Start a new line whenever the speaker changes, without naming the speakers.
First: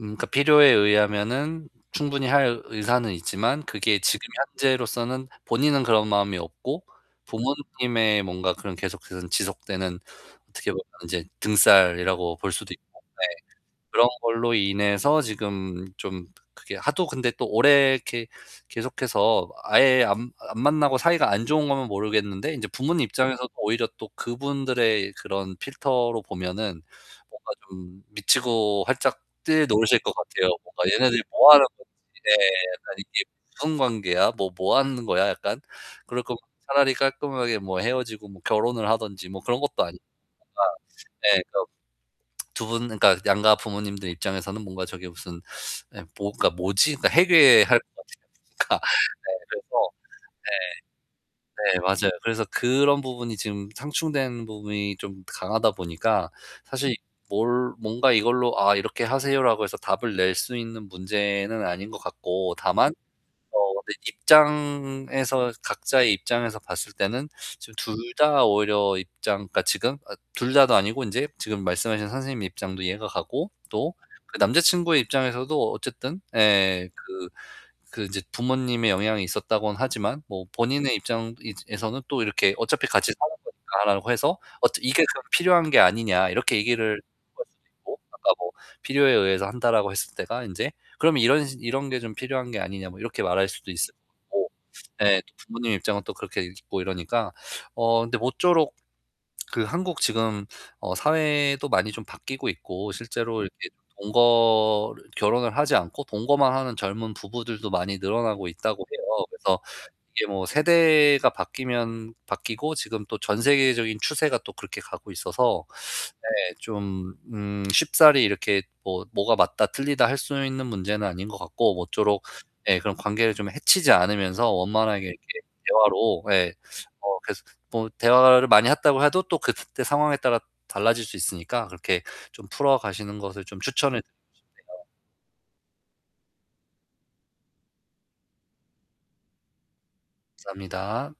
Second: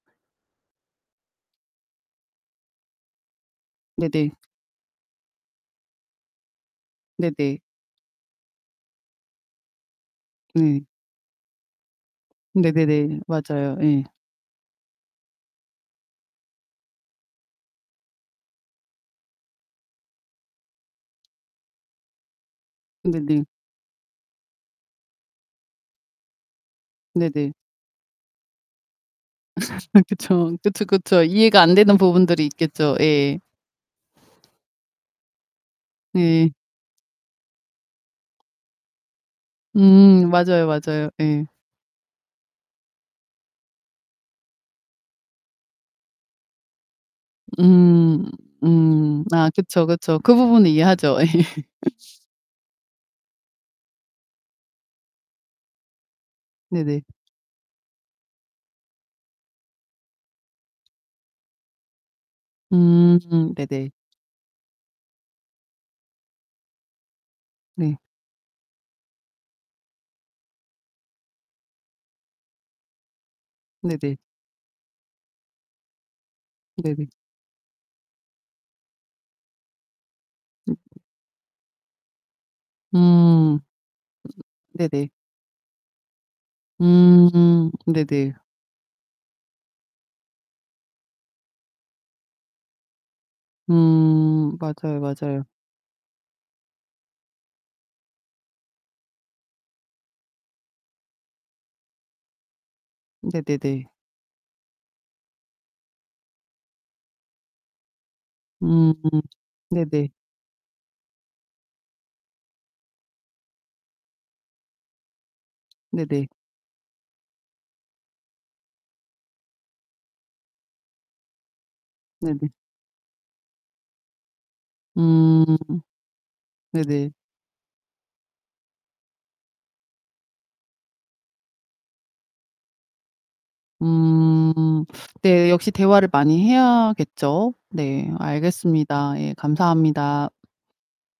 음 그니까 필요에 의하면은 충분히 할 의사는 있지만 그게 지금
네네.
현재로서는 본인은 그런 마음이 없고
네네.
부모님의 뭔가 그런 계속해서 지속되는 어떻게
네.
보면 인제 등쌀이라고 볼 수도 있고. 네.
네네네. 맞아요. 예.
그런 걸로 인해서 지금 좀 그게 하도 근데 또 오래 이렇게 계속해서 아예 안 안 만나고 사이가 안 좋은 거면 모르겠는데 인제 부모님
네네.
입장에서 오히려 또 그분들의 그런 필터로 보면은 뭔가
네네.
좀 미치고 팔짝 뛸 노릇일 거 같아요.
그쵸.
뭔가
그쵸, 그쵸.
얘네들이
이해가
뭐하는
안
건지
되는
네.
부분들이 있겠죠.
[unintelligible]
예.
무슨 관계야? 뭐, 뭐 하는 거야 약간. 그럴 거면
네.
차라리 깔끔하게 뭐 헤어지고 뭐 결혼을 하든지 뭐 그런 것도 아니고.
음
뭔가
맞아요, 맞아요.
네
예.
그런 두 분 그러니까 양가 부모님들 입장에서는 뭔가 저게 무슨 예 뭐가 뭐지? 해괴할 것
음
같아요. 그러니까 네,
음. 아 그쵸,
그래서
그쵸. 그 부분은 이해하죠. 예.
네. 네 맞아요. 그래서 그런 부분이 지금 상충된 부분이 좀 강하다 보니까 사실
네네.
뭘 뭔가 이걸로 "아 이렇게 하세요."라고 해서 답을 낼 수 있는 문제는 아닌 것 같고. 다만
음
어
네네.
근데 입장에서 각자의 입장에서 봤을 때는 지금 둘
네.
다 오히려 입장 그니까 지금 어 둘 다도 아니고 인제 지금 말씀하신 선생님 입장도 이해가 가고 또
네네.
그 남자친구의 입장에서도 어쨌든 예
네네.
그 그 인제 부모님의 영향이 있었다고는 하지만 뭐
음.
본인의 입장이 에서는 또 이렇게 "어차피
음.
같이 사는
음.
거니까."라고 해서 "어 이게
네네.
그럼 필요한 게 아니냐." 이렇게 얘기를 할 수도
음
있고 아까
네네.
뭐 필요에 의해서 한다라고 했을 때가 인제, 그럼 "이런 이런 게 좀 필요한 게 아니냐." 뭐 이렇게 말할 수도 있을 것 같고.
음 맞아요,
예 또
맞아요.
부모님 입장은 또 그렇게 있고 이러니까. 어 근데 모쪼록 그 한국 지금 어 사회도 많이 좀 바뀌고 있고 실제로 이렇게
네네네.
동거를 결혼을 하지 않고 동거만 하는 젊은 부부들도 많이 늘어나고 있다고
음
해요. 그래서
네네.
이게 뭐 세대가 바뀌면 바뀌고 지금 또 전 세계적인 추세가 또 그렇게 가고 있어서.
네네.
네 좀 음 쉽사리 이렇게 뭐 뭐가 맞다 틀리다 할 수 있는 문제는 아닌 것 같고 모쪼록
네네.
예 그런 관계를 좀 해치지 않으면서 원만하게 이렇게
음.
대화로 예
네네.
어 그래서 뭐 대화를 많이 했다고 해도 또 그때 상황에 따라 달라질 수 있으니까 그렇게 좀 풀어가시는 것을 좀 추천을 드리고
음
싶네요.
네 역시 대화를 많이 해야겠죠. 네. 알겠습니다. 예. 감사합니다.
감사합니다.